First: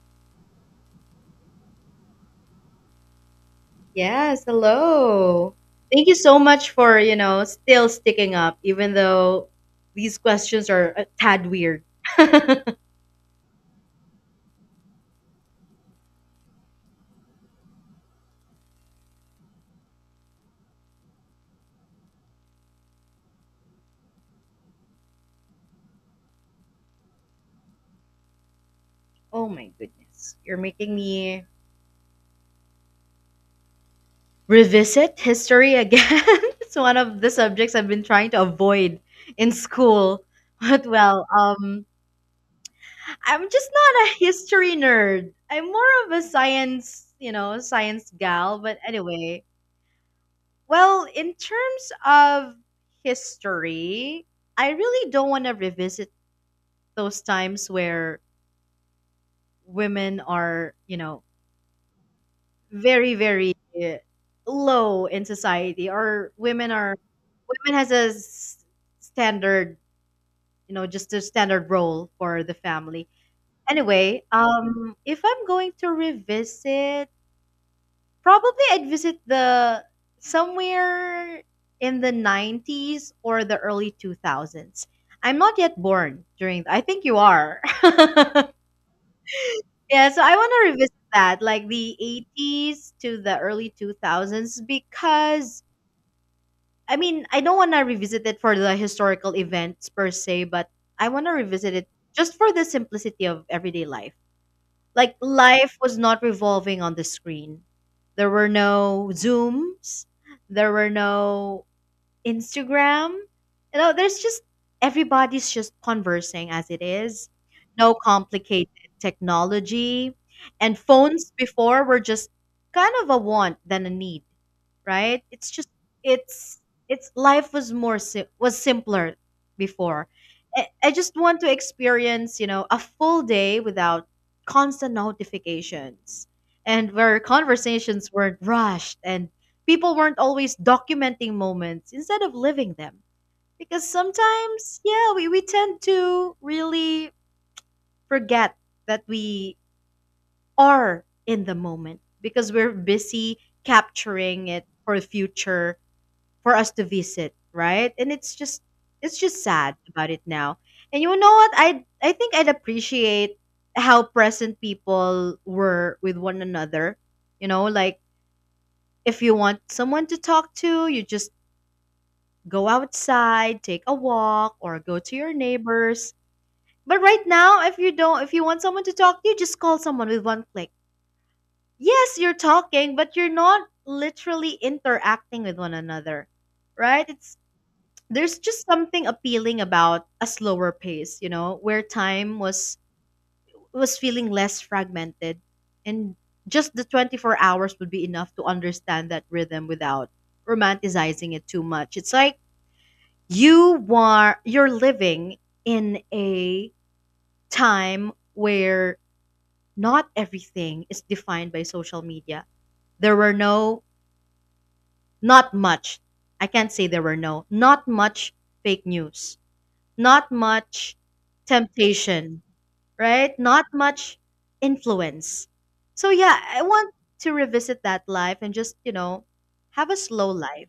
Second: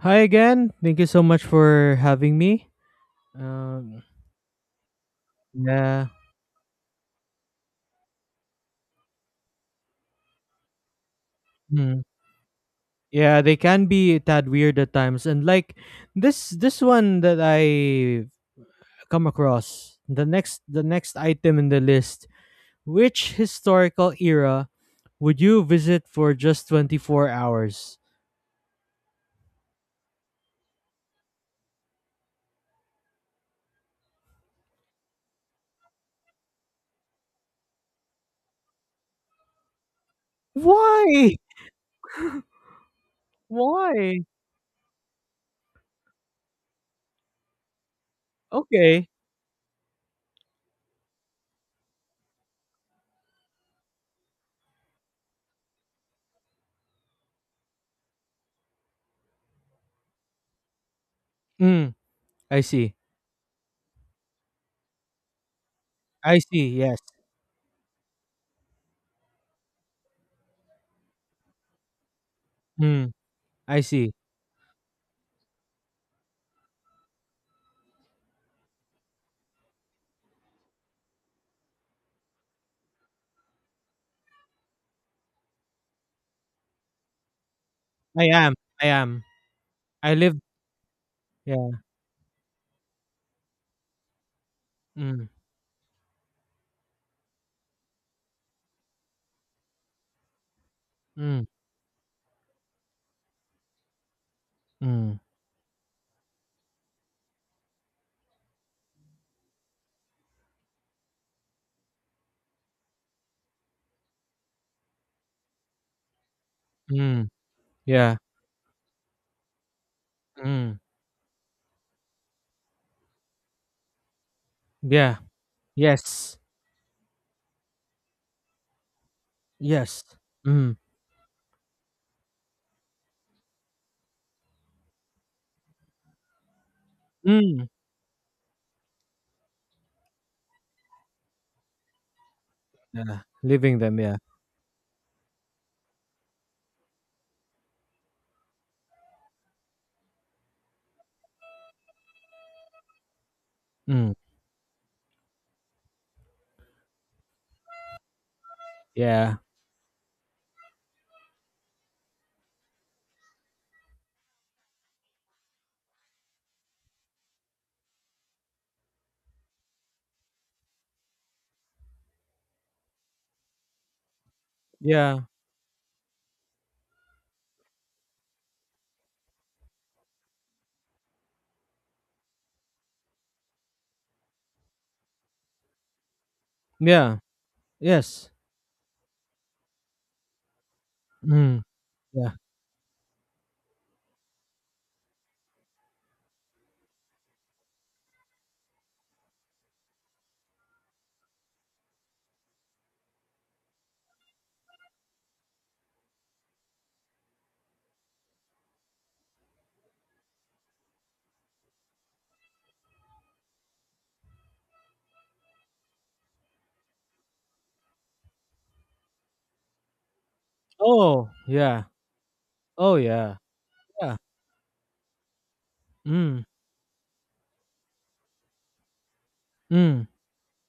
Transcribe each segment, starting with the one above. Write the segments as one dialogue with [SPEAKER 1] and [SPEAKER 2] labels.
[SPEAKER 1] Hi again. Thank you so much for having me. Um,
[SPEAKER 2] Yes, hello.
[SPEAKER 1] yeah,
[SPEAKER 2] Thank you so much for, you know, still sticking up, even though these questions are a tad weird.
[SPEAKER 1] mm, yeah, they can be a tad weird at times, and like this one that I come across the next item in the list. Which historical era would you visit for just 24 hours?
[SPEAKER 2] Oh my goodness. You're making me revisit history again. It's one of the subjects I've been trying to avoid in school. But well,
[SPEAKER 1] Why?
[SPEAKER 2] um, I'm just not a
[SPEAKER 1] Why?
[SPEAKER 2] history nerd. I'm more of a science, you know, science gal. But
[SPEAKER 1] Okay.
[SPEAKER 2] anyway, well, in terms of history, I really don't want to revisit those times where women are, you know,
[SPEAKER 1] Mm, I see.
[SPEAKER 2] very, very uh, low in society, or
[SPEAKER 1] I see.
[SPEAKER 2] women are
[SPEAKER 1] Yes.
[SPEAKER 2] women has a s- standard, you know, just a standard role for the family.
[SPEAKER 1] Mm, I see.
[SPEAKER 2] Anyway, if I'm going to revisit, probably I'd visit the somewhere in the 90s or the early 2000s. I'm not yet born during, I think you are.
[SPEAKER 1] I
[SPEAKER 2] Yeah,
[SPEAKER 1] am. I am.
[SPEAKER 2] so
[SPEAKER 1] I
[SPEAKER 2] I
[SPEAKER 1] live.
[SPEAKER 2] want to revisit that, like
[SPEAKER 1] Yeah.
[SPEAKER 2] the 80s to the early 2000s
[SPEAKER 1] Mm,
[SPEAKER 2] because I mean, I don't want to revisit it for the historical events per se, but I want to
[SPEAKER 1] mm.
[SPEAKER 2] revisit it just for the simplicity of everyday life. Like
[SPEAKER 1] Mm,
[SPEAKER 2] life was not revolving on the screen. There were no Zooms, there were no Instagram. You know, there's just everybody's just conversing as it is.
[SPEAKER 1] mm,
[SPEAKER 2] No
[SPEAKER 1] yeah,
[SPEAKER 2] complicated technology. And
[SPEAKER 1] mm,
[SPEAKER 2] phones before were just kind of a want than a need,
[SPEAKER 1] yeah,
[SPEAKER 2] right? It's just
[SPEAKER 1] yes,
[SPEAKER 2] it's it's life was more sim- was simpler
[SPEAKER 1] yes,
[SPEAKER 2] before. I,
[SPEAKER 1] mm,
[SPEAKER 2] I just want to experience, you know, a full day without constant notifications and where
[SPEAKER 1] mm,
[SPEAKER 2] conversations weren't rushed and people weren't always documenting moments instead of living them.
[SPEAKER 1] yeah, leaving
[SPEAKER 2] Because
[SPEAKER 1] them, yeah,
[SPEAKER 2] sometimes, yeah, we tend to really forget that we are in the moment because we're busy
[SPEAKER 1] mm,
[SPEAKER 2] capturing it for future, for us to visit, right? And it's
[SPEAKER 1] yeah,
[SPEAKER 2] just sad about it now. And you know what? I think I'd appreciate how present people were with one another. You know, like if you want someone to talk to, you just go outside, take a walk, or go to
[SPEAKER 1] yeah,
[SPEAKER 2] your neighbors. But right now, if you want someone to talk to, you just call someone with one click. Yes, you're talking, but you're not literally interacting with one another, right?
[SPEAKER 1] yeah,
[SPEAKER 2] It's
[SPEAKER 1] yes,
[SPEAKER 2] There's just something appealing about a slower pace, you know,
[SPEAKER 1] mm,
[SPEAKER 2] where
[SPEAKER 1] yeah,
[SPEAKER 2] time was feeling less fragmented and just the 24 hours would be enough to understand that rhythm without romanticizing it too much. It's like you're living in a time where not everything is defined by social media. There were no not much. I can't say there were no, not much fake news, not much
[SPEAKER 1] oh, yeah,
[SPEAKER 2] temptation,
[SPEAKER 1] oh, yeah,
[SPEAKER 2] right? Not
[SPEAKER 1] yeah,
[SPEAKER 2] much influence. So yeah,
[SPEAKER 1] mm,
[SPEAKER 2] I want to revisit that life and just, you know, have a
[SPEAKER 1] mm,
[SPEAKER 2] slow life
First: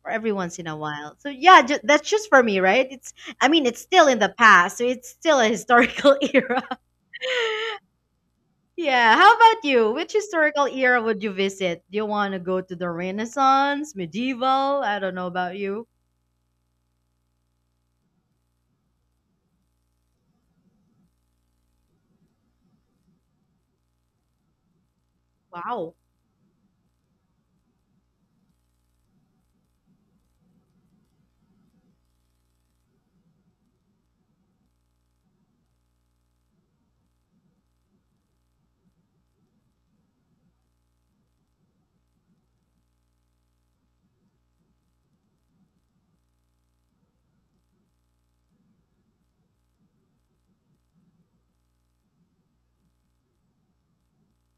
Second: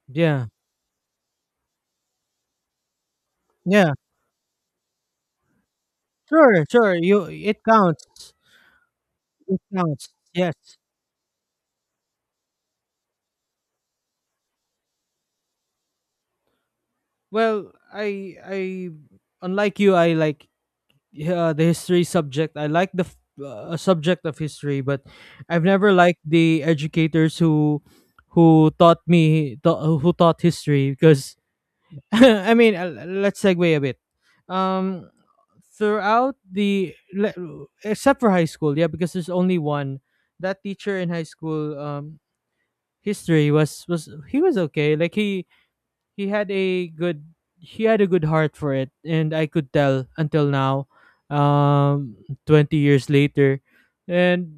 [SPEAKER 2] for every
[SPEAKER 1] yeah,
[SPEAKER 2] once in a while. So yeah, that's just for me, right? It's I mean, it's
[SPEAKER 1] yeah,
[SPEAKER 2] still in the past, so it's still a historical era.
[SPEAKER 1] sure, sure, you,
[SPEAKER 2] Yeah, how
[SPEAKER 1] it
[SPEAKER 2] about you?
[SPEAKER 1] counts,
[SPEAKER 2] Which historical
[SPEAKER 1] yes.
[SPEAKER 2] era would you visit? Do you want to go to the Renaissance, medieval? I don't know about you.
[SPEAKER 1] Well, unlike you, I like, yeah, the history subject. I like the subject of history, but I've never
[SPEAKER 2] Wow.
[SPEAKER 1] liked the educators who who taught history because I mean, let's segue a bit. um Except for high school, yeah, because there's only one, that teacher in high school. Um, history was he was okay. Like he had a good he had a good heart for it, and I could tell until now, um 20 years later. And,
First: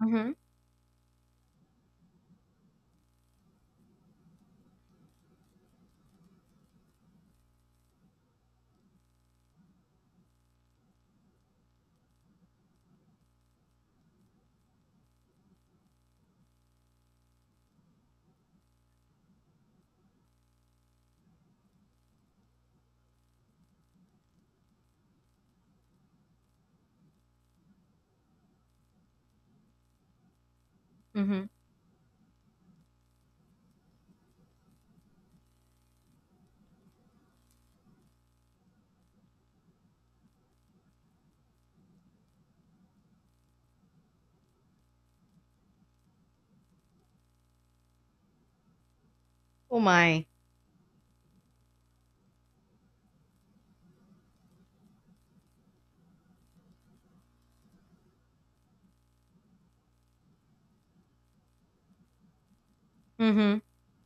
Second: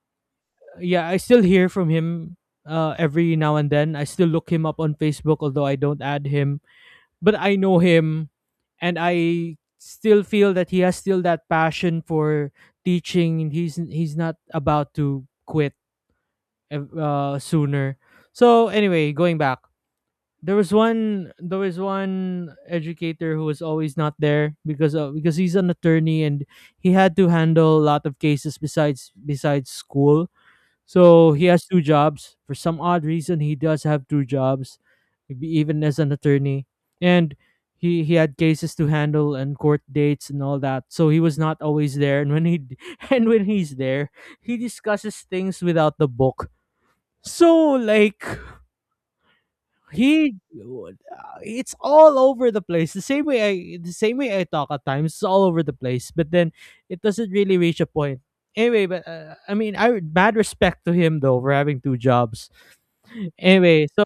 [SPEAKER 2] Mhm.
[SPEAKER 1] yeah, I still hear from him. Every now and then, I still look him up on Facebook, although I don't add him, but I know him. And I still feel that he has still that passion for teaching, and he's not about to quit sooner. So anyway, going back, there was one educator who was always not there because he's an attorney, and he had to handle a lot of cases besides school. So he
[SPEAKER 2] Mhm.
[SPEAKER 1] has two jobs. For some odd reason, he does have two jobs, maybe even as an attorney. And he had cases to handle and court dates and all that, so he was not always there. And when he and when he's there, he discusses things without the book. So like
[SPEAKER 2] Oh my.
[SPEAKER 1] he, it's all over the place. The same way I talk at times. It's all over the place. But then it doesn't really reach a point. Anyway, but I mean, I mad respect to him though for having two jobs.
[SPEAKER 2] Mhm.
[SPEAKER 1] Anyway, so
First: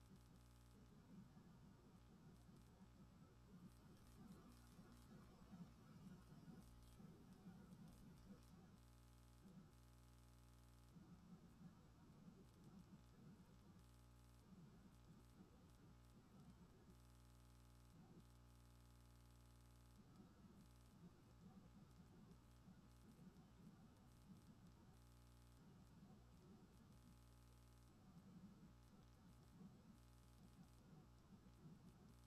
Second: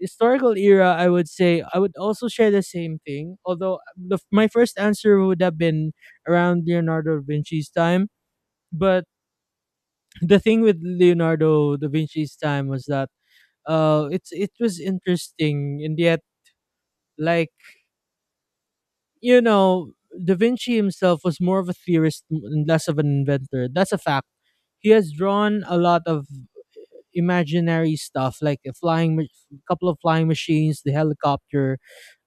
[SPEAKER 1] historical era, I would say I would also share the same thing. Although my first answer would have been around Leonardo da Vinci's time. But the thing with Leonardo da Vinci's time was that, it was interesting, and yet, like, you know, Da Vinci himself was more of a theorist and less of an inventor. That's a fact. He has drawn a lot of imaginary stuff, like a couple of flying machines, the helicopter,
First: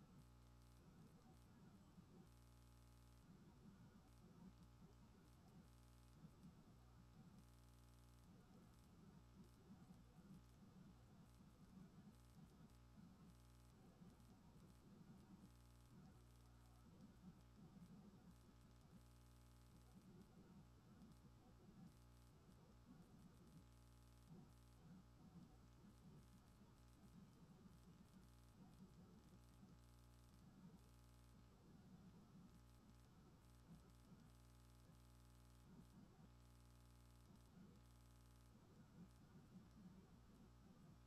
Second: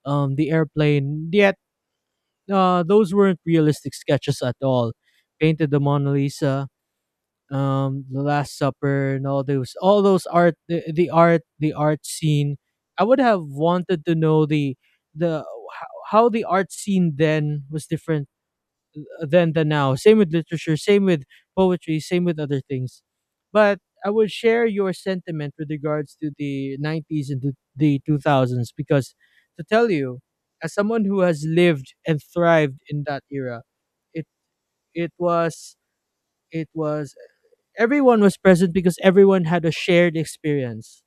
[SPEAKER 1] the airplane. Yet, those weren't realistic sketches at all. Painted the Mona Lisa, the Last Supper, and all those, art, the art scene. I would have wanted to know the how the art scene then was different than the now. Same with literature, same with poetry, same with other things. But I would share your sentiment with regards to the 90s and the 2000s because, to tell you, as someone who has lived and thrived in that era, it it was it was everyone was present because everyone had a shared experience.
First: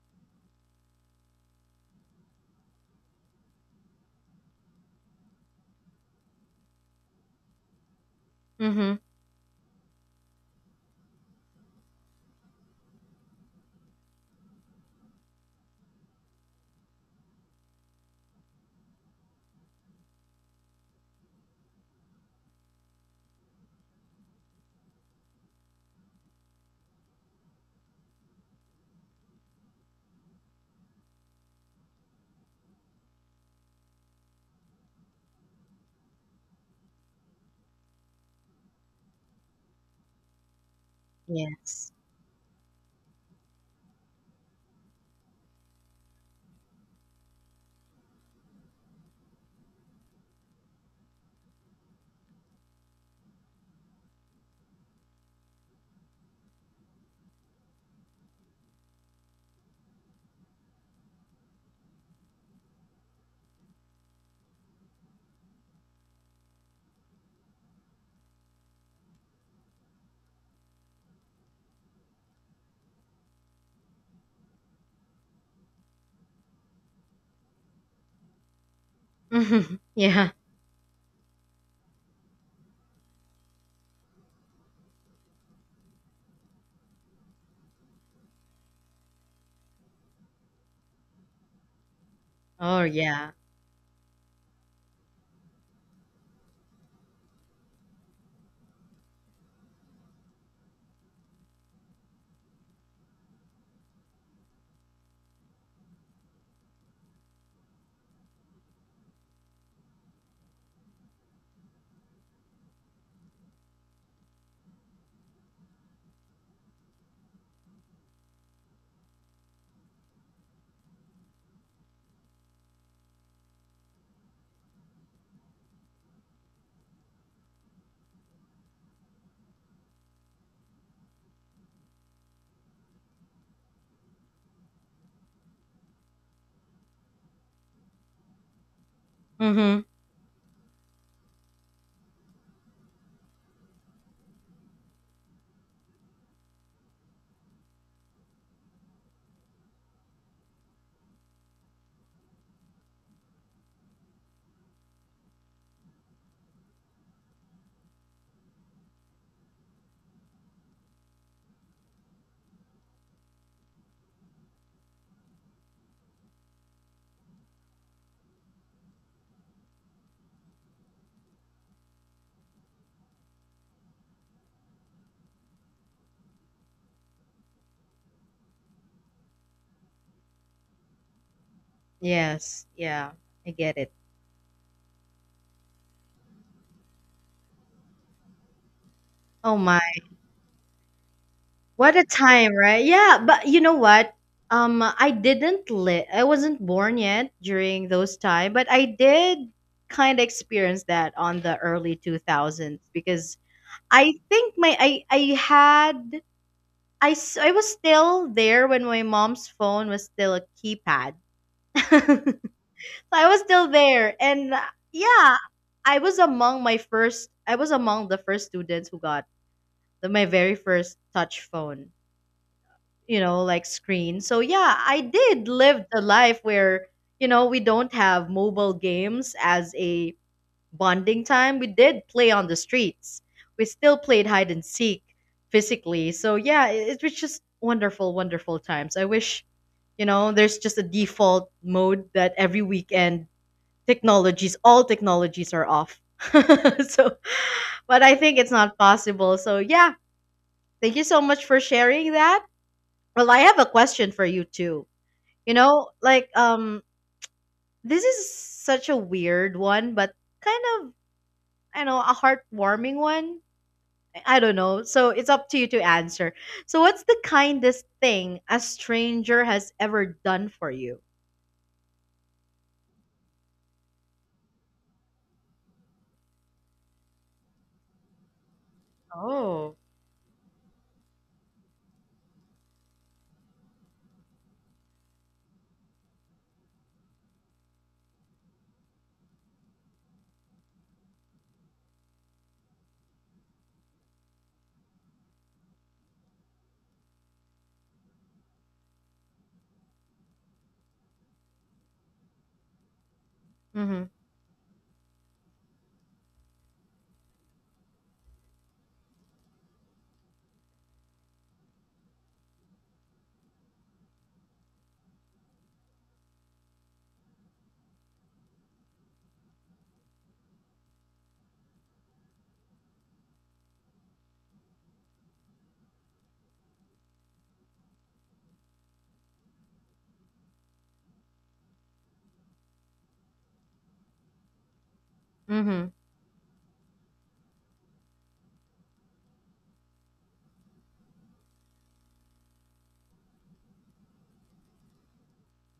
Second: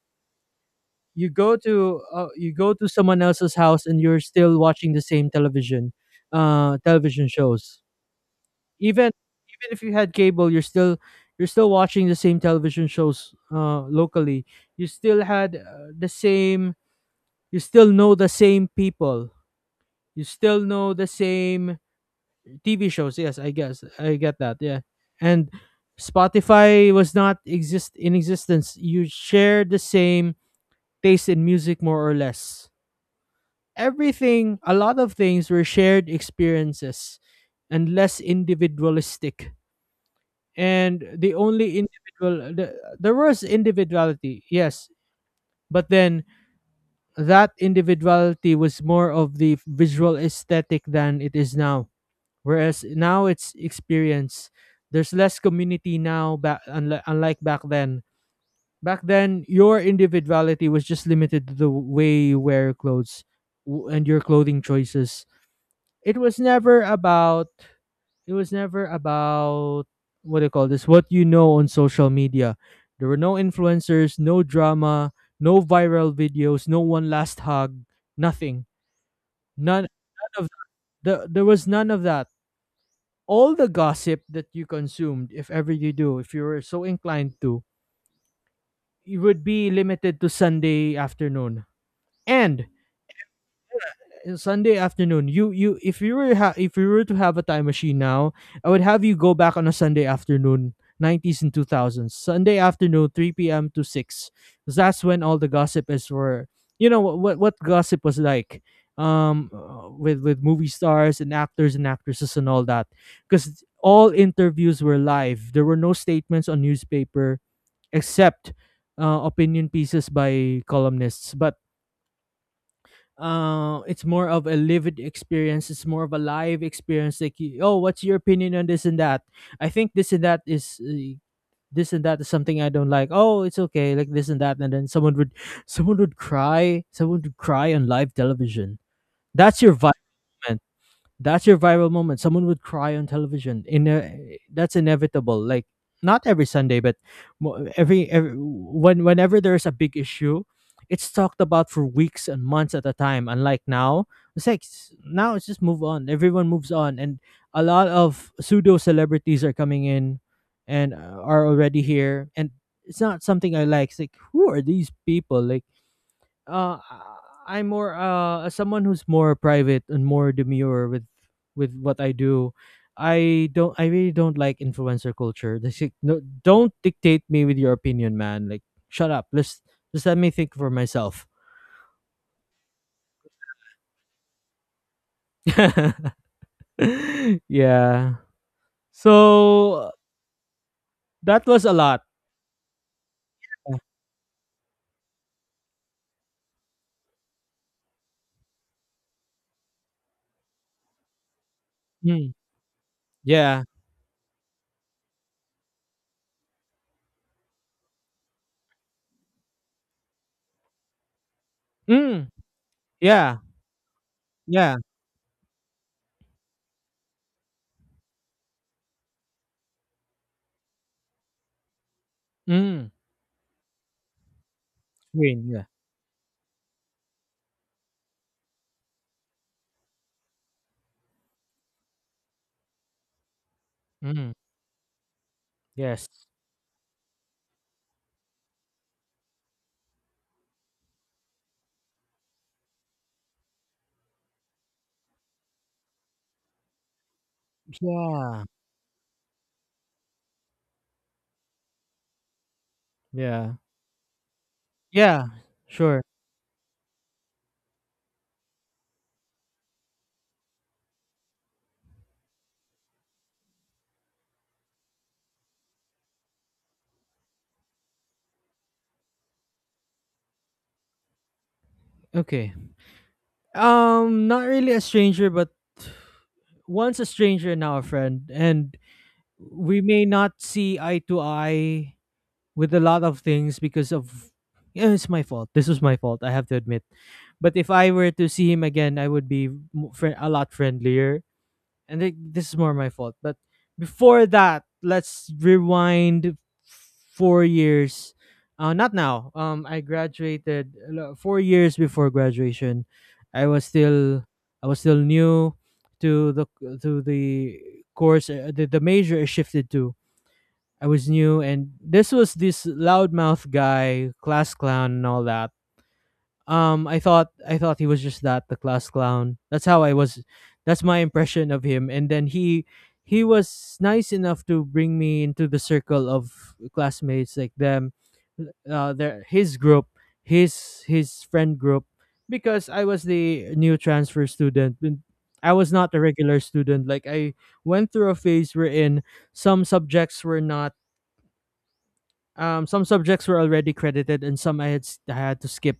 [SPEAKER 1] You go to someone else's house, and you're still watching the same television shows.
[SPEAKER 2] Mhm.
[SPEAKER 1] Even Even if you had cable, you're still, watching the same television shows, locally. You still had, the same. You still know the same people. You still know the same TV shows. Yes, I guess I get that. Yeah, and Spotify was not exist in existence. You share the same taste in music, more or less. Everything, a lot of things were shared experiences and less individualistic. And the only
[SPEAKER 2] Yes.
[SPEAKER 1] individual, there was individuality, yes, but then that individuality was more of the visual aesthetic than it is now, whereas now it's experience. There's less community now back unlike back then. Back then your individuality was just limited to the way you wear clothes and your clothing choices. It was never about, it was never about what do you call this? What, you know, on social media. There were no influencers, no drama, no viral videos, no one last hug, nothing.
[SPEAKER 2] Yeah.
[SPEAKER 1] None of there was none of that. All the gossip that you consumed, if ever you do, if you were so inclined to, it would be limited to Sunday afternoon. And,
[SPEAKER 2] Oh, yeah.
[SPEAKER 1] Sunday afternoon. You If you were if you were to have a time machine now, I would have you go back on a Sunday afternoon, 90s and 2000s. Sunday afternoon, 3 p.m. to 6. 'Cause that's when all the gossip is. Were You know what gossip was like, with movie stars and actors and actresses and all that, because all interviews were live. There were no statements on newspaper, except, opinion pieces by columnists, but, it's more of a lived experience. It's more of a live experience. Like, you, oh, what's your opinion on this and that? I think this and that is, something I don't like. Oh, it's okay, like this and that. And then someone would cry. Someone would cry on live television. That's your
[SPEAKER 2] Mm-hmm.
[SPEAKER 1] vibe, man. That's your viral moment. Someone would cry on television. In a That's inevitable. Like not every Sunday, but every, whenever there's a big issue, it's talked about for weeks and months at a time. Unlike now, it's like now it's just move on. Everyone moves on, and a lot of pseudo celebrities are coming in, and, are already here. And it's not something I like. It's like who are these people? Uh I- I'm more, as someone who's more private and more demure with what I do. I really don't like influencer culture. They say, no, don't dictate me with your opinion, man. Like shut up. Let's just let me think for myself.
[SPEAKER 2] Yes. Yeah. I get it.
[SPEAKER 1] Yeah.
[SPEAKER 2] Oh
[SPEAKER 1] So
[SPEAKER 2] my.
[SPEAKER 1] that was a
[SPEAKER 2] What
[SPEAKER 1] lot.
[SPEAKER 2] a time, right? Yeah, but you know what? I didn't live. I wasn't born yet during those time, but I did kind of experience that on the early
[SPEAKER 1] Mm,
[SPEAKER 2] 2000s because
[SPEAKER 1] yeah.
[SPEAKER 2] I think my I had I was still there when my mom's phone was still a keypad.
[SPEAKER 1] Mm,
[SPEAKER 2] So I was
[SPEAKER 1] yeah.
[SPEAKER 2] still there, and
[SPEAKER 1] Yeah.
[SPEAKER 2] yeah, I was among my first. I was among the first students who got my very first touch phone.
[SPEAKER 1] Mm.
[SPEAKER 2] You know, like screen. So yeah, I did
[SPEAKER 1] Green, yeah.
[SPEAKER 2] live the life where you know we don't have mobile games as a bonding time. We did play on the streets. We still played
[SPEAKER 1] Mm.
[SPEAKER 2] hide and seek
[SPEAKER 1] Yes.
[SPEAKER 2] physically. So yeah, it was just wonderful, wonderful times. I wish you know there's just a default mode that every weekend technologies all technologies are off. So but I think
[SPEAKER 1] Yeah.
[SPEAKER 2] it's not possible. So yeah, thank you so much for sharing that. Well, I
[SPEAKER 1] Yeah.
[SPEAKER 2] have a question for you too.
[SPEAKER 1] Yeah.
[SPEAKER 2] You know,
[SPEAKER 1] Sure.
[SPEAKER 2] like, this is such a weird one, but kind of, I know, a heartwarming one. I don't know, so it's up to you to answer. So what's the kindest thing a stranger has ever done for you?
[SPEAKER 1] Okay. Not really a stranger, but once a stranger, now a friend, and
[SPEAKER 2] Oh.
[SPEAKER 1] we may not see eye to eye with a lot of things because of, yeah, it's my fault. This was my fault. I have to admit. But if I were to see him again, I would be mo- fri a lot friendlier, and this is more my fault. But before that, let's rewind 4 years. Not now. I graduated, 4 years before graduation. I was
[SPEAKER 2] Mm-hmm.
[SPEAKER 1] still, new to the to the course. The major I shifted to. I was new, and this was this loudmouth guy, class clown, and all that. Um, I thought he was just that the class clown. That's how I was. That's my impression of him. And then he was nice enough to bring me into the circle of classmates like them, their his group, his friend group, because I was the new transfer student. And I was
[SPEAKER 2] Mm-hmm.
[SPEAKER 1] not a regular student. Like I went through a phase wherein some subjects were not. Some subjects were already credited, and some I had I had to skip,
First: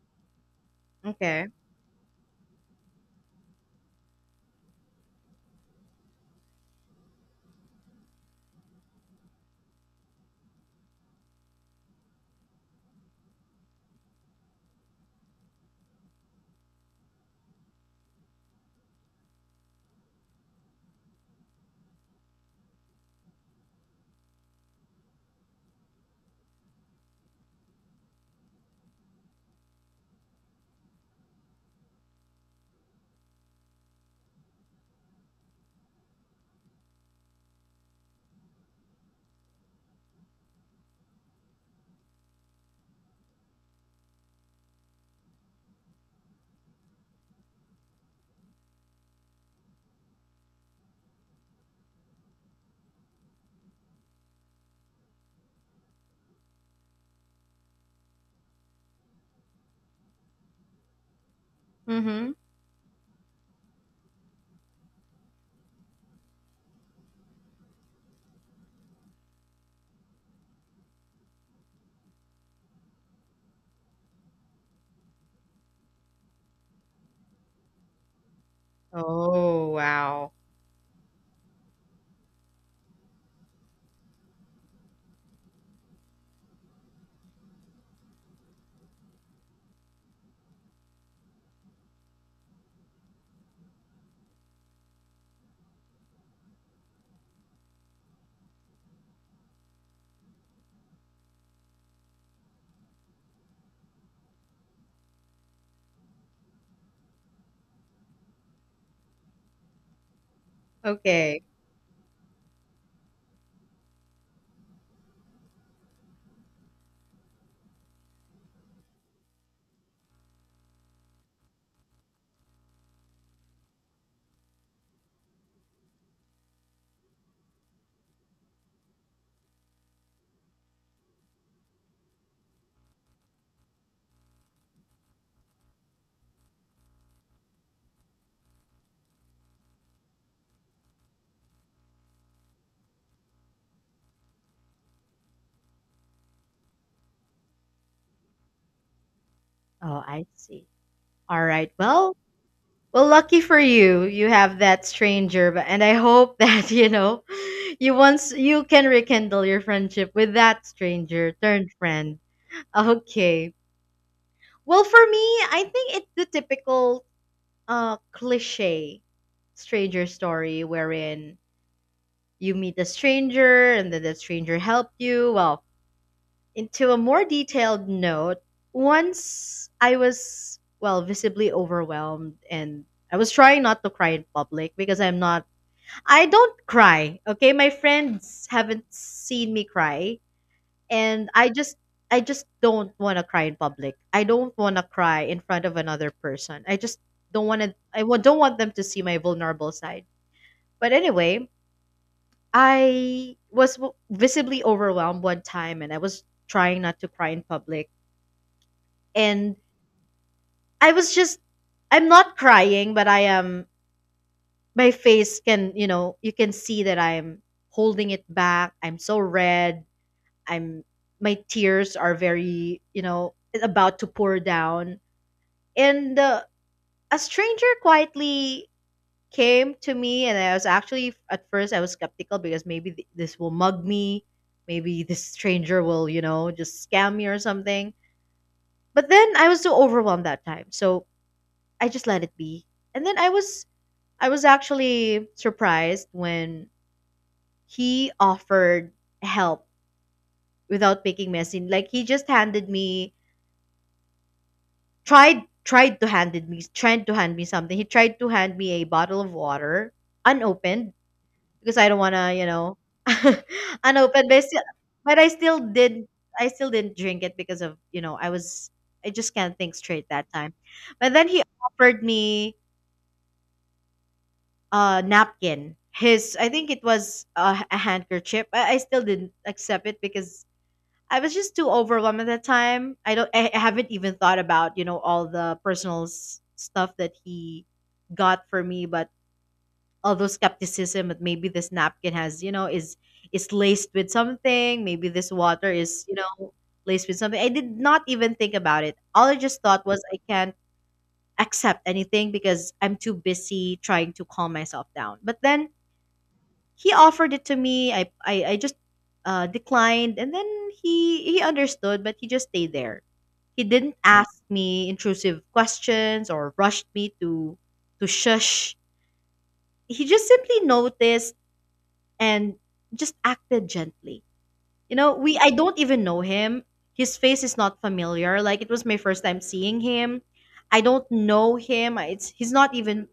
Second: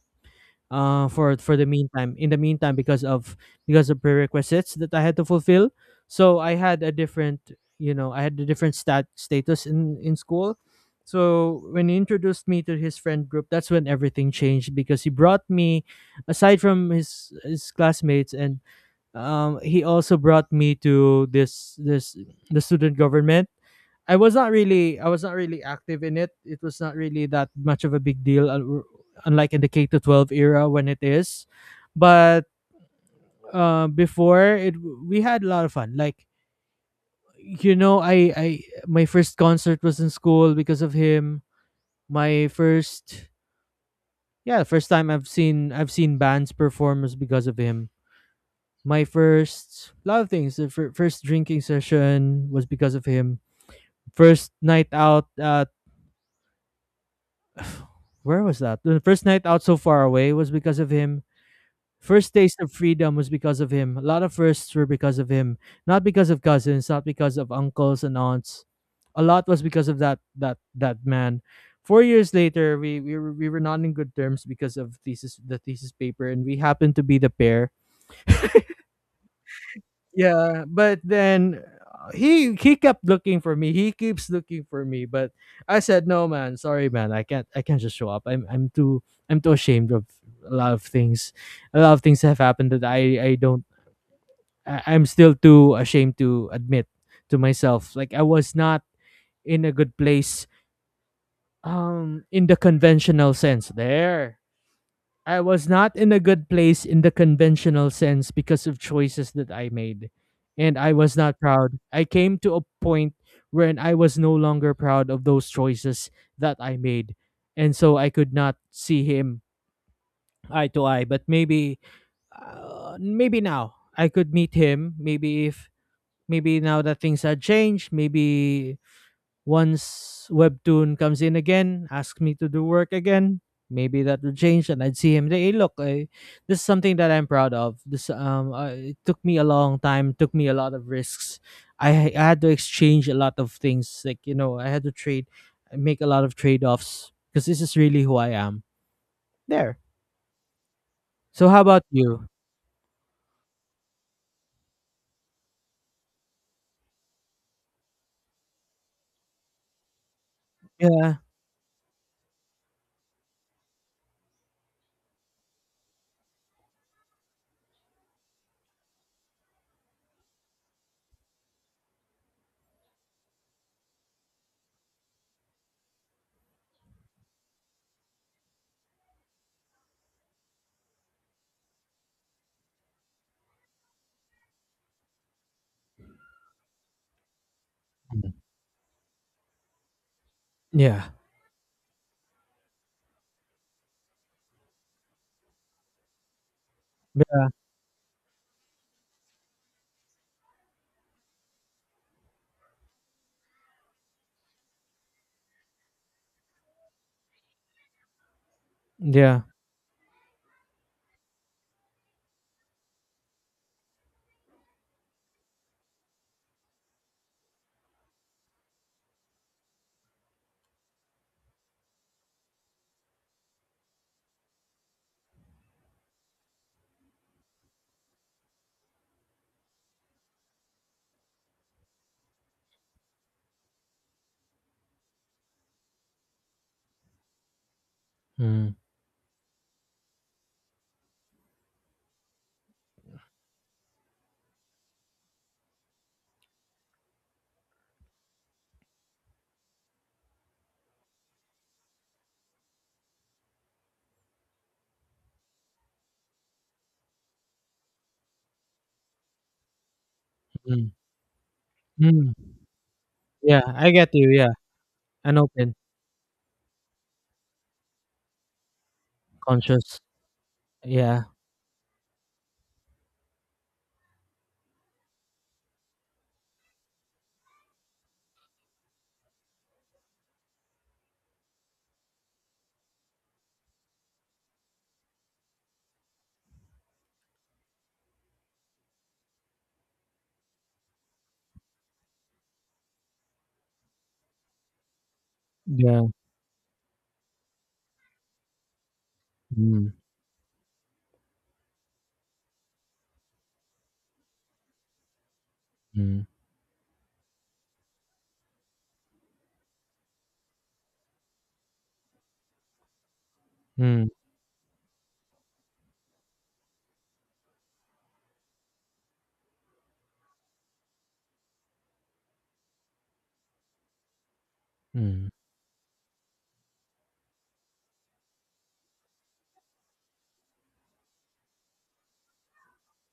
[SPEAKER 2] Okay.
[SPEAKER 1] for the meantime in the meantime, because of, prerequisites that I had to fulfill. So I had a different, stat status in school. So when he introduced me to his friend group, that's when everything changed, because he brought me aside from his classmates, and, he also brought me to this this the student government. I was not really, active in it. It was not really that much of a big deal, unlike in the K to 12 era when it is. But, before it, we had a lot of fun. Like, I, my first concert was in school because of him. My first yeah, First time I've seen bands perform was because of him. My first lot of things. The first drinking session was because of him. First night out at, where was that? The first night out so far away was because of him.
[SPEAKER 2] Mm-hmm.
[SPEAKER 1] First taste of freedom was because of him. A lot of firsts were because of him. Not because of cousins, not because of uncles and aunts. A lot was because of that man. 4 years later, we were not in good terms because of the thesis paper, and we happened to be the pair.
[SPEAKER 2] Oh wow.
[SPEAKER 1] Yeah, but then he kept looking for me. He keeps looking for me, but I said, "No, man. Sorry, man. I can't. I can't just show up. I'm too ashamed of a lot of things. A lot of things have happened that I don't. I'm still too ashamed to admit to myself. Like I was not in a good place. In the conventional sense, there. I was not in a good place in the conventional sense because of choices that I made. And I was not
[SPEAKER 2] Okay.
[SPEAKER 1] proud. I came to a point when I was no longer proud of those choices that I made. And so I could not see him eye to eye. But maybe, maybe now I could meet him. Maybe if, maybe now that things had changed, maybe once Webtoon comes in again, ask me to do work again, maybe that will change and I'd see him. Hey, hey, look, this is something that I'm proud of. This It took me a long time, took me a lot of risks. I had to exchange a lot of things. Like, you know, I had to trade, make a lot of trade offs because this is really who I am. There.
[SPEAKER 2] Oh, I see. All
[SPEAKER 1] So, how
[SPEAKER 2] right.
[SPEAKER 1] about
[SPEAKER 2] Well,
[SPEAKER 1] you?
[SPEAKER 2] well, lucky for you, you have that stranger, but and I hope that you know, you once you can rekindle your friendship with that
[SPEAKER 1] Yeah.
[SPEAKER 2] stranger turned friend. Okay. Well, for me, I think it's the typical cliche stranger story wherein you meet a stranger and then the stranger helped you. Well, into a more detailed note, once I was, well, visibly overwhelmed and I was trying not to cry in public because I'm not, I don't cry. Okay. My
[SPEAKER 1] Mm.
[SPEAKER 2] friends haven't seen me cry
[SPEAKER 1] Yeah.
[SPEAKER 2] and I just don't want to cry in public. I don't want to cry in front of another person. Don't want them to see my vulnerable side. But anyway, I was visibly overwhelmed one time and I was trying not to cry in public
[SPEAKER 1] Yeah.
[SPEAKER 2] and I was just I'm not crying, but I am my face can, you know, you can see that I'm holding it back. I'm so red. I'm My tears are very, you know, about to pour down. And a stranger quietly came to me and I was actually at first I was skeptical because maybe this will mug me. Maybe this stranger will, you know, just scam me or something.
[SPEAKER 1] Mm,
[SPEAKER 2] But then I was so overwhelmed that time. So I just let it be. And then I was actually surprised when he offered help without making me a scene. Like he just handed me tried to hand me something. He tried to hand me a bottle of water
[SPEAKER 1] mm,
[SPEAKER 2] unopened because I don't wanna, you
[SPEAKER 1] mm.
[SPEAKER 2] know.
[SPEAKER 1] Yeah, I get
[SPEAKER 2] Unopened,
[SPEAKER 1] you. Yeah,
[SPEAKER 2] but I
[SPEAKER 1] an
[SPEAKER 2] still
[SPEAKER 1] open
[SPEAKER 2] did I still didn't drink it because of, you know, I just can't think
[SPEAKER 1] conscious.
[SPEAKER 2] straight that time. But
[SPEAKER 1] Yeah,
[SPEAKER 2] then he offered me napkin, his I think it was a handkerchief. I still didn't accept it because I was just too overwhelmed at that time. I don't I haven't even thought about you know all the personal stuff that he got for me, but all those skepticism that maybe this napkin has, you know, is laced with something, maybe this water is,
[SPEAKER 1] yeah.
[SPEAKER 2] you know, laced with something, I did not even think about it. All I just thought
[SPEAKER 1] Mm,
[SPEAKER 2] was I can't accept anything because I'm too busy trying to calm myself down. But then
[SPEAKER 1] mm,
[SPEAKER 2] he offered it to me. I just declined, and then he understood, but he just stayed there. He didn't
[SPEAKER 1] mm,
[SPEAKER 2] ask me intrusive questions or rushed me to shush. He just simply noticed and just acted gently. You know,
[SPEAKER 1] mm.
[SPEAKER 2] we I don't even know him. His face is not familiar. Like it was my first time seeing him. I don't know him. It's He's not even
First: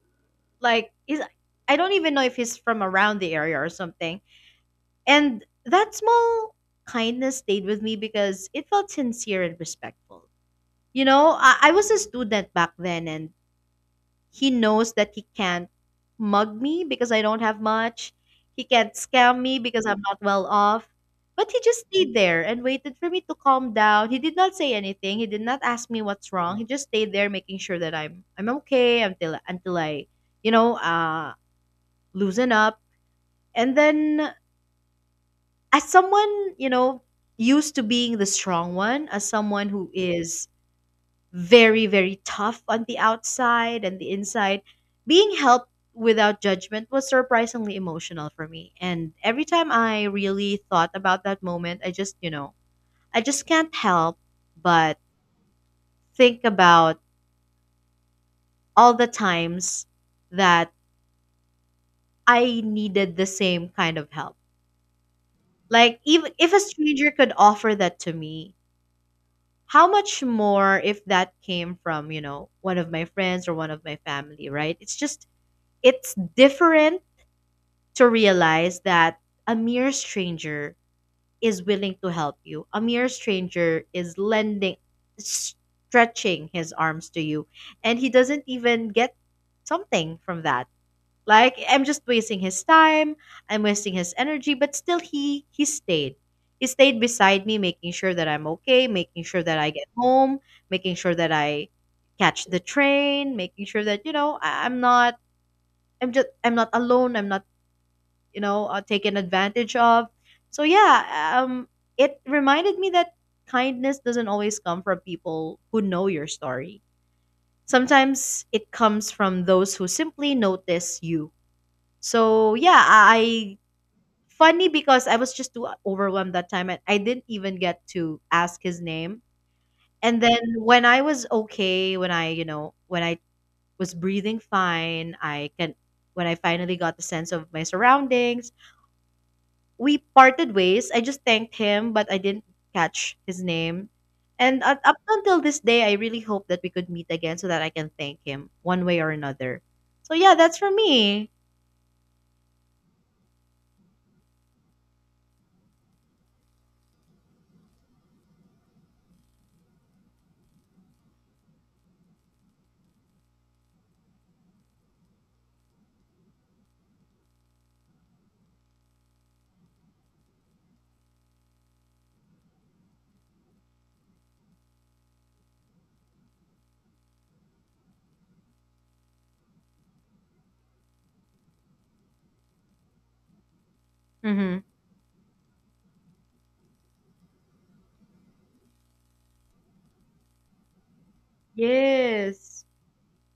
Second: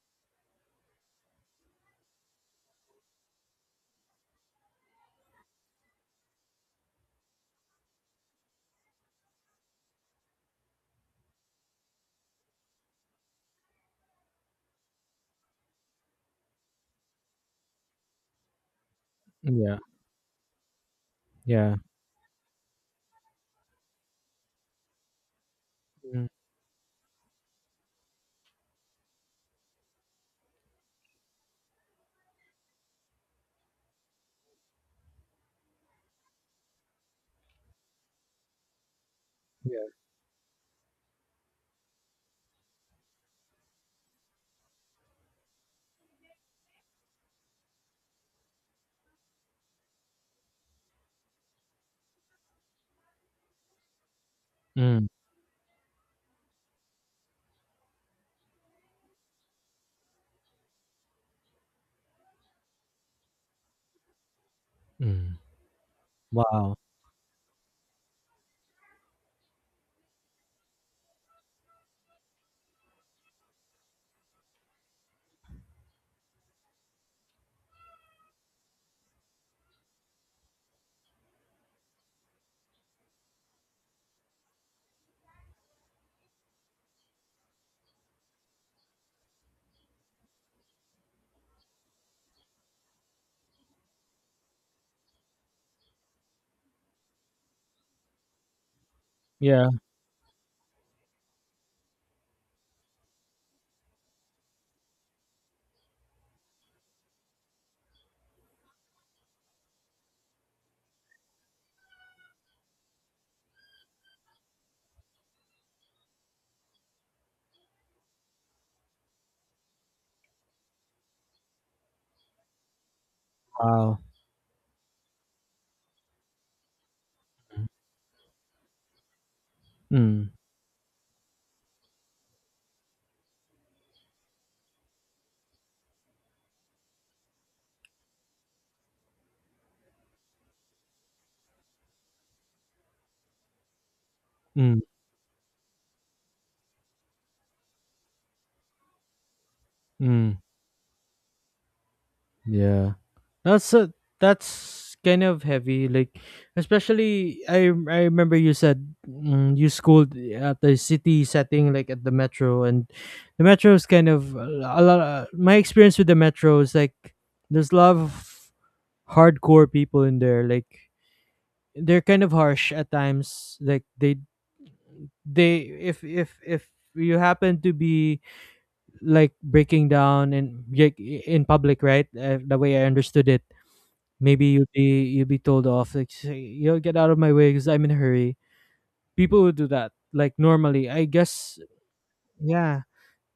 [SPEAKER 2] like he's I don't even know if he's from around the area or something. And that small kindness stayed with me because it felt sincere and respectful. You know, I was a student back then, and he knows that he can't mug me because I don't have much. He can't scam me
[SPEAKER 1] Yeah,
[SPEAKER 2] because I'm not well off. But he
[SPEAKER 1] yeah,
[SPEAKER 2] just stayed there and waited for me to calm down. He did not say anything. He did not ask me
[SPEAKER 1] mm,
[SPEAKER 2] what's wrong. He just stayed there, making sure that I'm okay until I, you know, loosen up. And then as someone you know used to being the strong one, as someone
[SPEAKER 1] yeah,
[SPEAKER 2] who is very, very tough on the outside and the inside, being helped without judgment was surprisingly emotional for me. And every time I really thought about that moment, I just, you know, I just can't help but
[SPEAKER 1] mm,
[SPEAKER 2] think about all the times that I needed the same kind of help.
[SPEAKER 1] mm.
[SPEAKER 2] Like even if a
[SPEAKER 1] Wow.
[SPEAKER 2] stranger could offer that to me, how much more if that came from, you know, one of my friends or one of my family, right? It's different to realize that a mere stranger is willing to help you, a mere stranger is lending stretching his arms to you, and he doesn't even get something from that. Like I'm just wasting his time, I'm wasting his energy, but still he stayed. He stayed beside me making sure that I'm okay, making sure that
[SPEAKER 1] Yeah,
[SPEAKER 2] I get home, making sure that I catch the train, making sure that I'm not I'm not alone, I'm not taken advantage of. So yeah, um it reminded me that kindness doesn't always come from people who know your story. Sometimes it comes from those who simply notice you. So yeah, I
[SPEAKER 1] wow.
[SPEAKER 2] funny because I was just too overwhelmed that time and I didn't even get to ask his name. And
[SPEAKER 1] Mm,
[SPEAKER 2] then when I was okay, when I was breathing fine, I can when I finally got the sense of my surroundings, we parted ways. I just thanked him, but I didn't catch his name. And up
[SPEAKER 1] mm,
[SPEAKER 2] up until this day, I really hope that we could meet again so that I can thank him one way or another. So yeah,
[SPEAKER 1] mm.
[SPEAKER 2] that's for me.
[SPEAKER 1] Yeah. That's a, that's kind of heavy. Like, especially I remember you said, you schooled at the city setting, like at the metro, and the metro is kind of a lot. My experience with the metro is like there's a lot of hardcore people in there. Like, they're kind of harsh at times. Like they if you happen to be like breaking down and like, in public, right? The way I understood it, maybe
[SPEAKER 2] Mhm.
[SPEAKER 1] you'd be, told off. Like, say, "Yo, get out of my way because I'm in a hurry." People would do that, like, normally, I guess.
[SPEAKER 2] Yes.
[SPEAKER 1] Yeah,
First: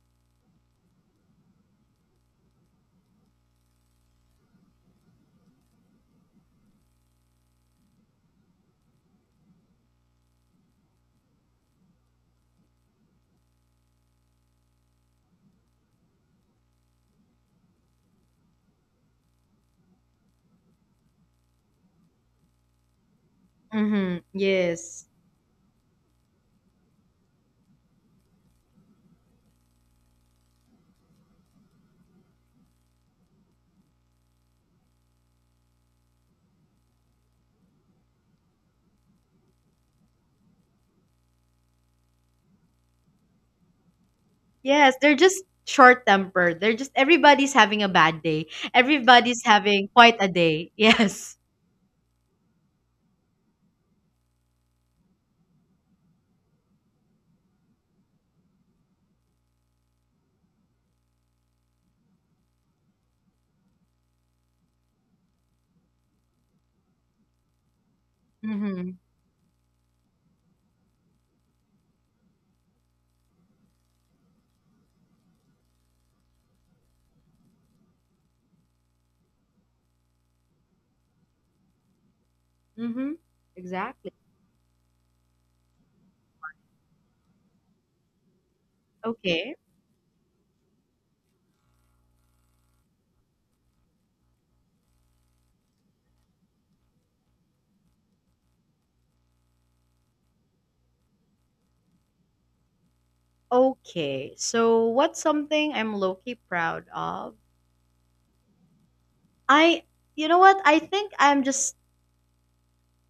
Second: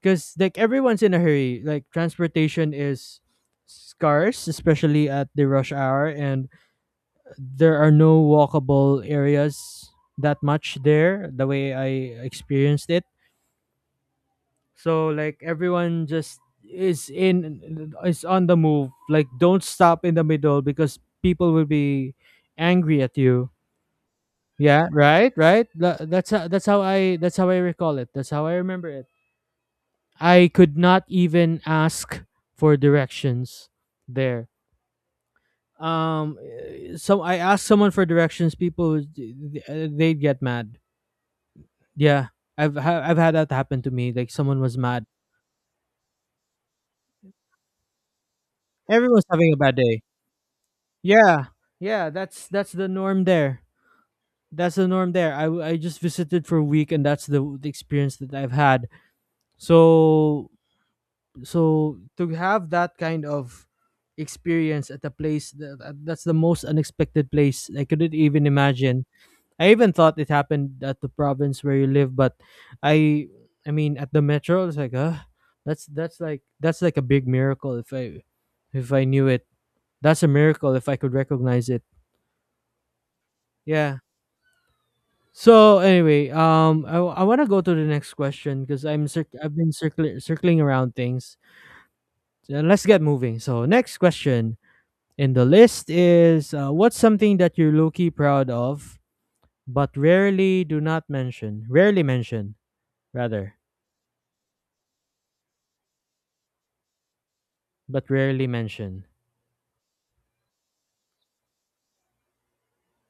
[SPEAKER 1] because like everyone's in a hurry. Like transportation is scarce, especially at the rush hour, and there are no walkable areas that much there, the way I experienced it. So like everyone just is on the move. Like, don't stop in the middle because people will be angry at you.
[SPEAKER 2] Mm-hmm.
[SPEAKER 1] Yeah,
[SPEAKER 2] Yes.
[SPEAKER 1] right, right. That's how I recall it. That's how I remember it. I could not even ask for directions there. So I asked someone for directions, people would- th- eh, they'd get mad. Yeah. I've had that happen to me. Like someone was
[SPEAKER 2] Yes,
[SPEAKER 1] mad.
[SPEAKER 2] they're just short-tempered. They're just everybody's having a bad day.
[SPEAKER 1] Everyone's
[SPEAKER 2] Everybody's
[SPEAKER 1] having a bad
[SPEAKER 2] having
[SPEAKER 1] day.
[SPEAKER 2] quite a day. Yes.
[SPEAKER 1] Yeah, yeah, that's the norm there. That's the norm there. I just visited for a week, and that's the experience that I've had. So, to have that kind of experience at a place that, that's the most unexpected place. I couldn't even
[SPEAKER 2] Mm-hmm.
[SPEAKER 1] imagine. I even thought it happened at the province where you live, but I I mean at the metro, it's like, that's, that's like a big miracle if I, knew it. That's a miracle if I could recognize it.
[SPEAKER 2] Mm-hmm.
[SPEAKER 1] Yeah.
[SPEAKER 2] Exactly.
[SPEAKER 1] So anyway, I want to go to the next question because
[SPEAKER 2] Okay.
[SPEAKER 1] I've been circling around things. So let's get moving. So, next question in the list is, what's something that you're low key proud of but rarely do not mention, rarely mention, rather,
[SPEAKER 2] Okay. So what's something I'm low-key proud of?
[SPEAKER 1] but rarely mention.
[SPEAKER 2] I You know what? I think I'm just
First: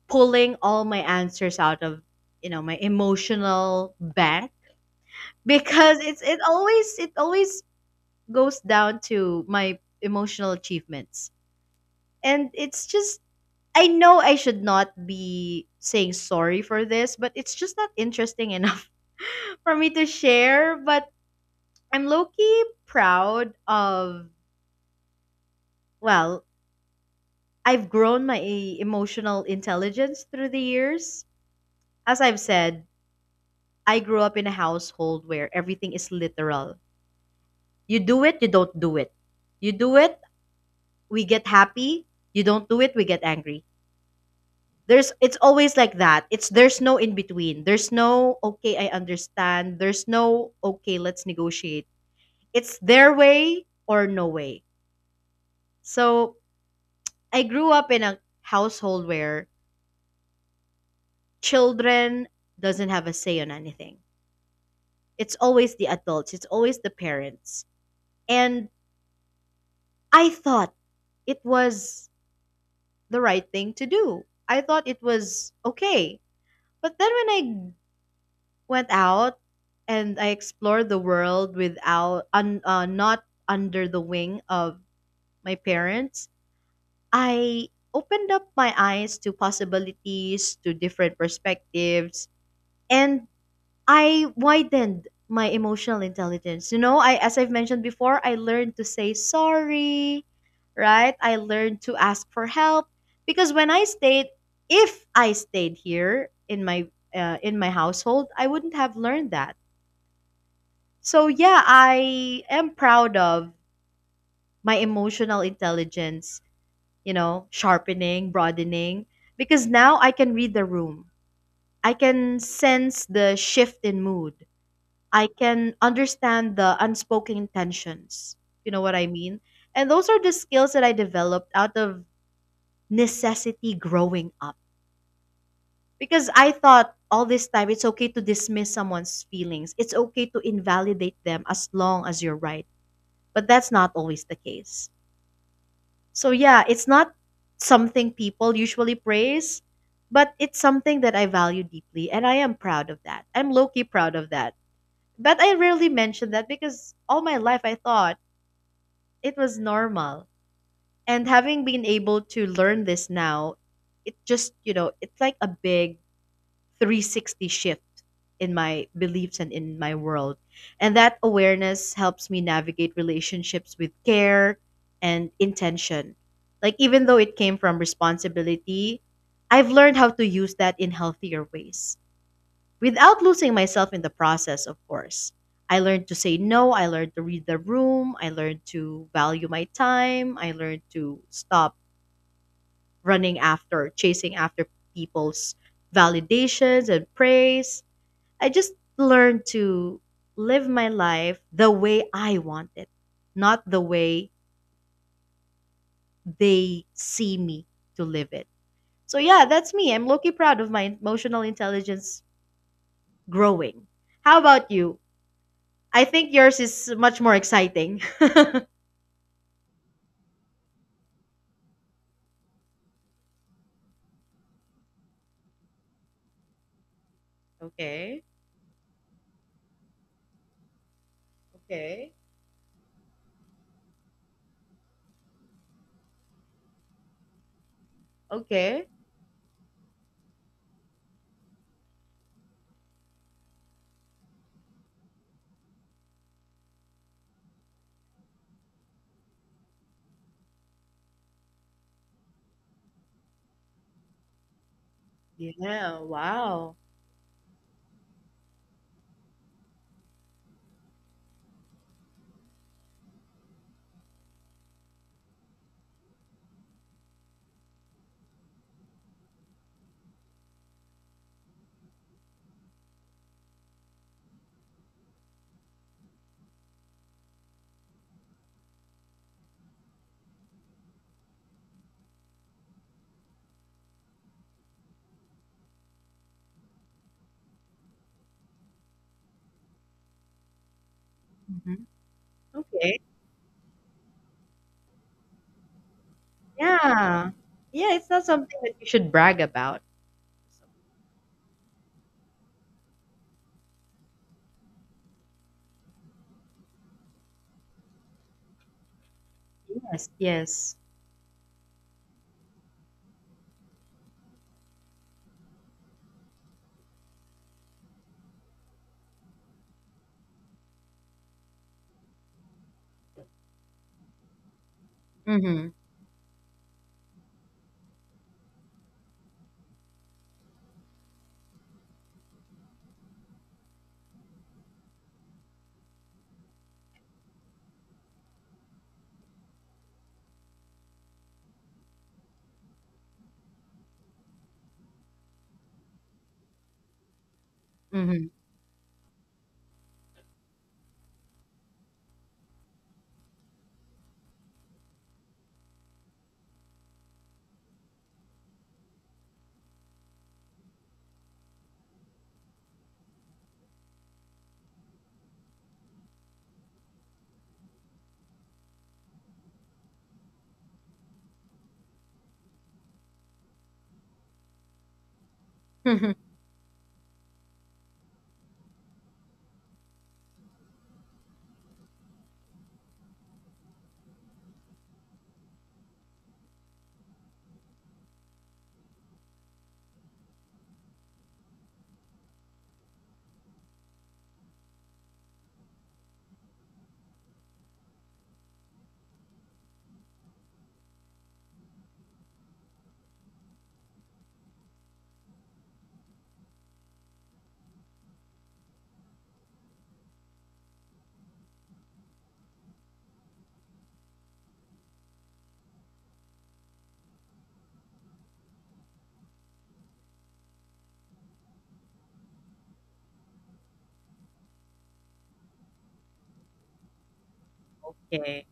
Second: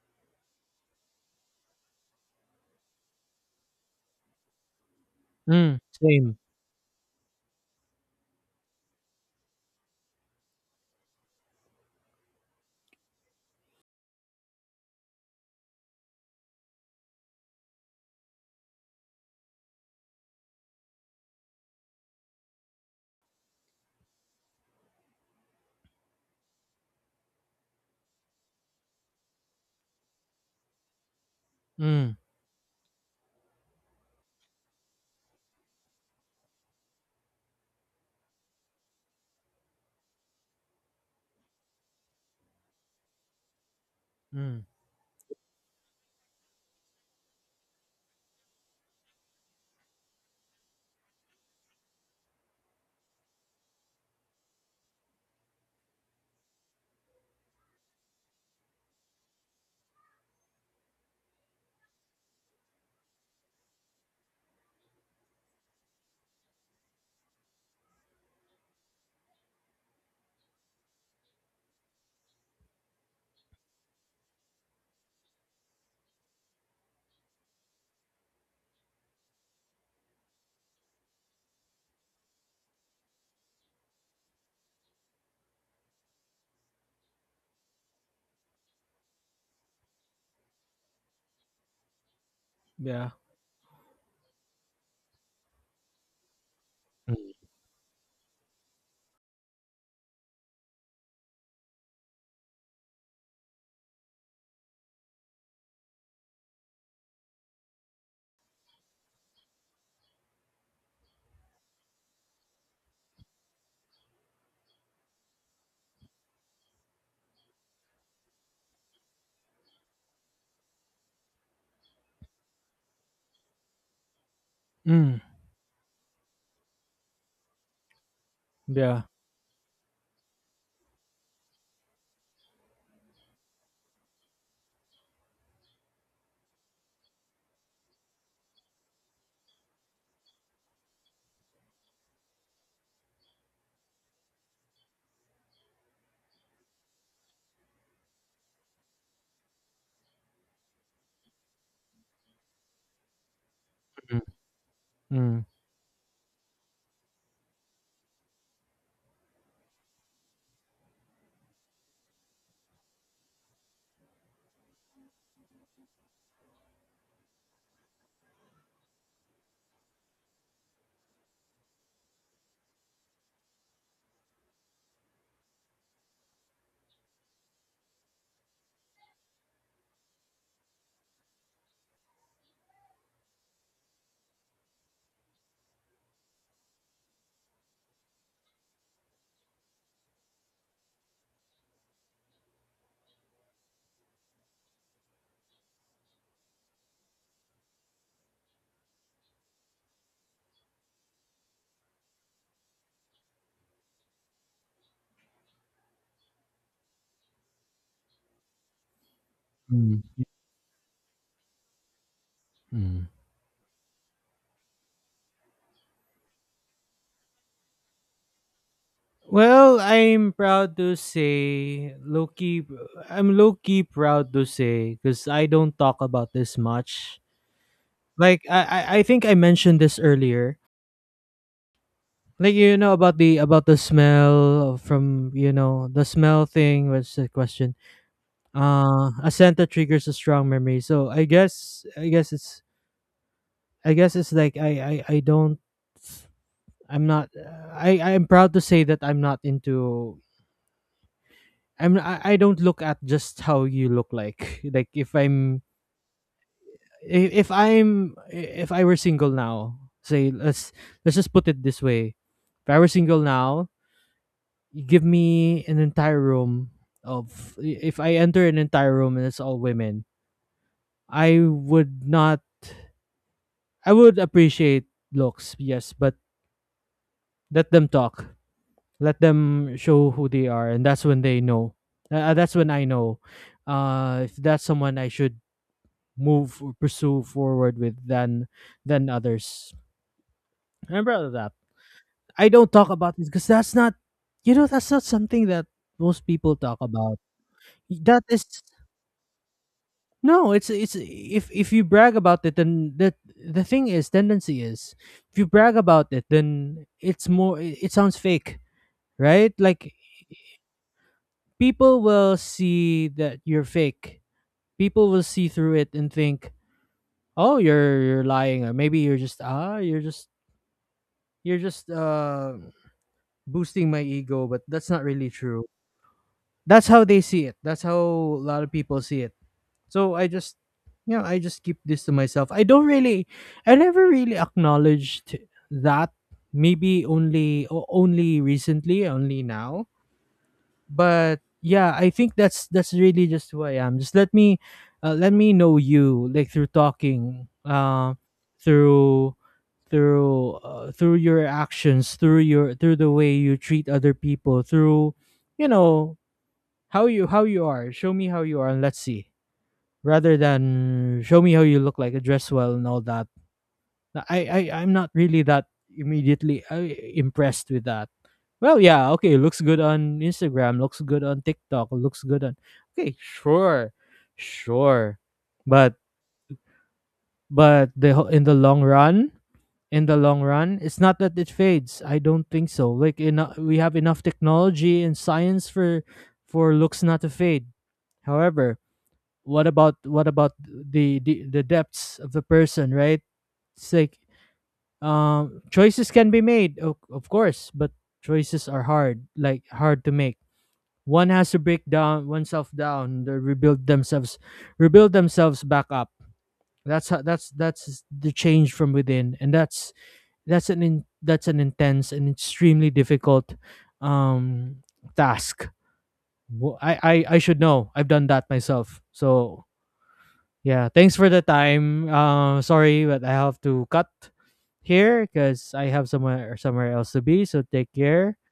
[SPEAKER 2] pulling all my answers out of, my emotional bank
[SPEAKER 1] Mm,
[SPEAKER 2] because
[SPEAKER 1] same.
[SPEAKER 2] it always goes down to my emotional achievements, and it's just I know I should not be saying sorry for this, but it's just not interesting enough for me to share. But I'm low key proud of, well, I've grown my emotional intelligence through the years.
[SPEAKER 1] Mm,
[SPEAKER 2] As I've said, I grew up in a household where everything is literal. You do it, you don't do it. You do it, we get happy. You don't do it, we get angry.
[SPEAKER 1] mm,
[SPEAKER 2] There's It's always like that. It's There's no in between. There's no, "Okay, I understand." There's no, "Okay, let's negotiate." It's their way or no way. So, I grew up in a household where children doesn't have a say on anything. It's always the adults, it's always the parents. And I thought it was the right thing to do. I thought it was okay. But then when I went out and I explored the world without not under the wing of my parents. I opened up my eyes to possibilities, to different perspectives,
[SPEAKER 1] yeah.
[SPEAKER 2] and I widened my emotional intelligence. You know, I
[SPEAKER 1] Mm,
[SPEAKER 2] as I've mentioned before, I learned to say sorry, right? I learned to ask for help because when I stayed if I stayed here in my household, I wouldn't have learned that. So yeah, I am proud of my emotional intelligence, you know, sharpening, broadening, because now I can read the room. I can sense the shift in mood.
[SPEAKER 1] mm,
[SPEAKER 2] I can understand the unspoken intentions. You know what
[SPEAKER 1] yeah.
[SPEAKER 2] I mean? And those are the skills that I developed out of necessity growing up. Because I thought all this time it's okay to dismiss someone's feelings, it's okay to invalidate them as long as you're right. But that's not always the case. So yeah, it's not something people usually praise, but it's something that I value deeply and I am proud of that. I'm low key proud
[SPEAKER 1] Mm,
[SPEAKER 2] of that. But
[SPEAKER 1] mm,
[SPEAKER 2] I rarely mention that because all my life I thought it was normal. And having been able to learn this now, it just, you know, it's like a big 360 shift in my beliefs and in my world. And that awareness helps me navigate relationships with care and intention. Like, even though it came from responsibility, I've learned how to use that in healthier ways without losing myself in the process, of course. I learned to say no. I learned to read the room. I learned to value my time. I learned to stop running after, chasing after people's validations and praise. I just learned to live my life the way I want it, not the way they see me to live it. So yeah, that's me.
[SPEAKER 1] mm,
[SPEAKER 2] I'm Loki proud of my emotional intelligence
[SPEAKER 1] mm.
[SPEAKER 2] growing. How about you? I think yours is much more exciting.
[SPEAKER 1] Well, I'm proud to say, low key, I'm low key proud to say, because I don't talk about this much.
[SPEAKER 2] Okay.
[SPEAKER 1] Like, I think I mentioned this earlier.
[SPEAKER 2] Okay.
[SPEAKER 1] Like, you know about the, smell, from, the smell thing was the question.
[SPEAKER 2] Okay.
[SPEAKER 1] A scent that triggers a strong memory. So I guess it's like I don't. I'm not. I'm proud to say that I'm not into I'm, I don't look at just how you look like. Like, if I'm
[SPEAKER 2] Yeah. Wow.
[SPEAKER 1] I- if I'm if I were single now, say, let's just put it this way. If I were single now, you give me an entire room of if I enter an entire room and it's all women, I would not, I would appreciate looks, yes, but let them talk. Let them show who they are and that's when they know. That's when I know, if that's someone I should move or pursue forward with, than others. I remember that.
[SPEAKER 2] Mhm.
[SPEAKER 1] I don't talk
[SPEAKER 2] Okay.
[SPEAKER 1] about this because that's not, that's not something that most people talk about.
[SPEAKER 2] Yeah. Yeah, it's
[SPEAKER 1] That
[SPEAKER 2] not
[SPEAKER 1] is
[SPEAKER 2] something that you should brag about.
[SPEAKER 1] no, it's, if you brag about it then the thing is, tendency is, if you brag about it then it's more, it sounds fake, right? Like,
[SPEAKER 2] Yes. Yes.
[SPEAKER 1] people will see that you're fake. People will see through it and think, "Oh, you're lying," or maybe you're just, you're just uh boosting my ego, but that's not really true.
[SPEAKER 2] Mm-hmm.
[SPEAKER 1] That's how they see it. That's how a lot of people see it. So I just, you know, I just keep this to myself. I don't really, I never really acknowledged that. Maybe only, only recently, only now, but yeah, I think that's really just who I am. Just let me, know you, like, through talking,
[SPEAKER 2] Mm-hmm.
[SPEAKER 1] through, through your actions, through the way you treat other people, through, you know how you, are. Show me how you are and let's see, rather than show me how you look like, dress well and all that. I'm not really that immediately, impressed with that. Well, yeah, okay, looks good on Instagram, looks good on TikTok, looks good on, okay, sure, sure, but in the long run, in the long run, it's not that it fades. I don't think so. Like, we have enough technology and science for looks not to fade. However, what about, the, the depths of the person, right? It's like, choices can be made, of course, but choices are hard, like hard to make. One has to break down oneself down, to rebuild themselves, back up. That's how, that's the change from within, and that's an, that's an intense and extremely difficult, um task. I should know. I've done that myself, so yeah, thanks for the time. Sorry, but I have to cut here because I have somewhere else to be. So take care.
[SPEAKER 2] Okay.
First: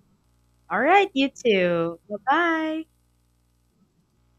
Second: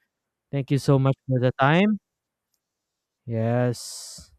[SPEAKER 1] Thank you
[SPEAKER 2] All
[SPEAKER 1] so
[SPEAKER 2] right,
[SPEAKER 1] much
[SPEAKER 2] you
[SPEAKER 1] for the
[SPEAKER 2] too.
[SPEAKER 1] time.
[SPEAKER 2] Bye bye.
[SPEAKER 1] Yes.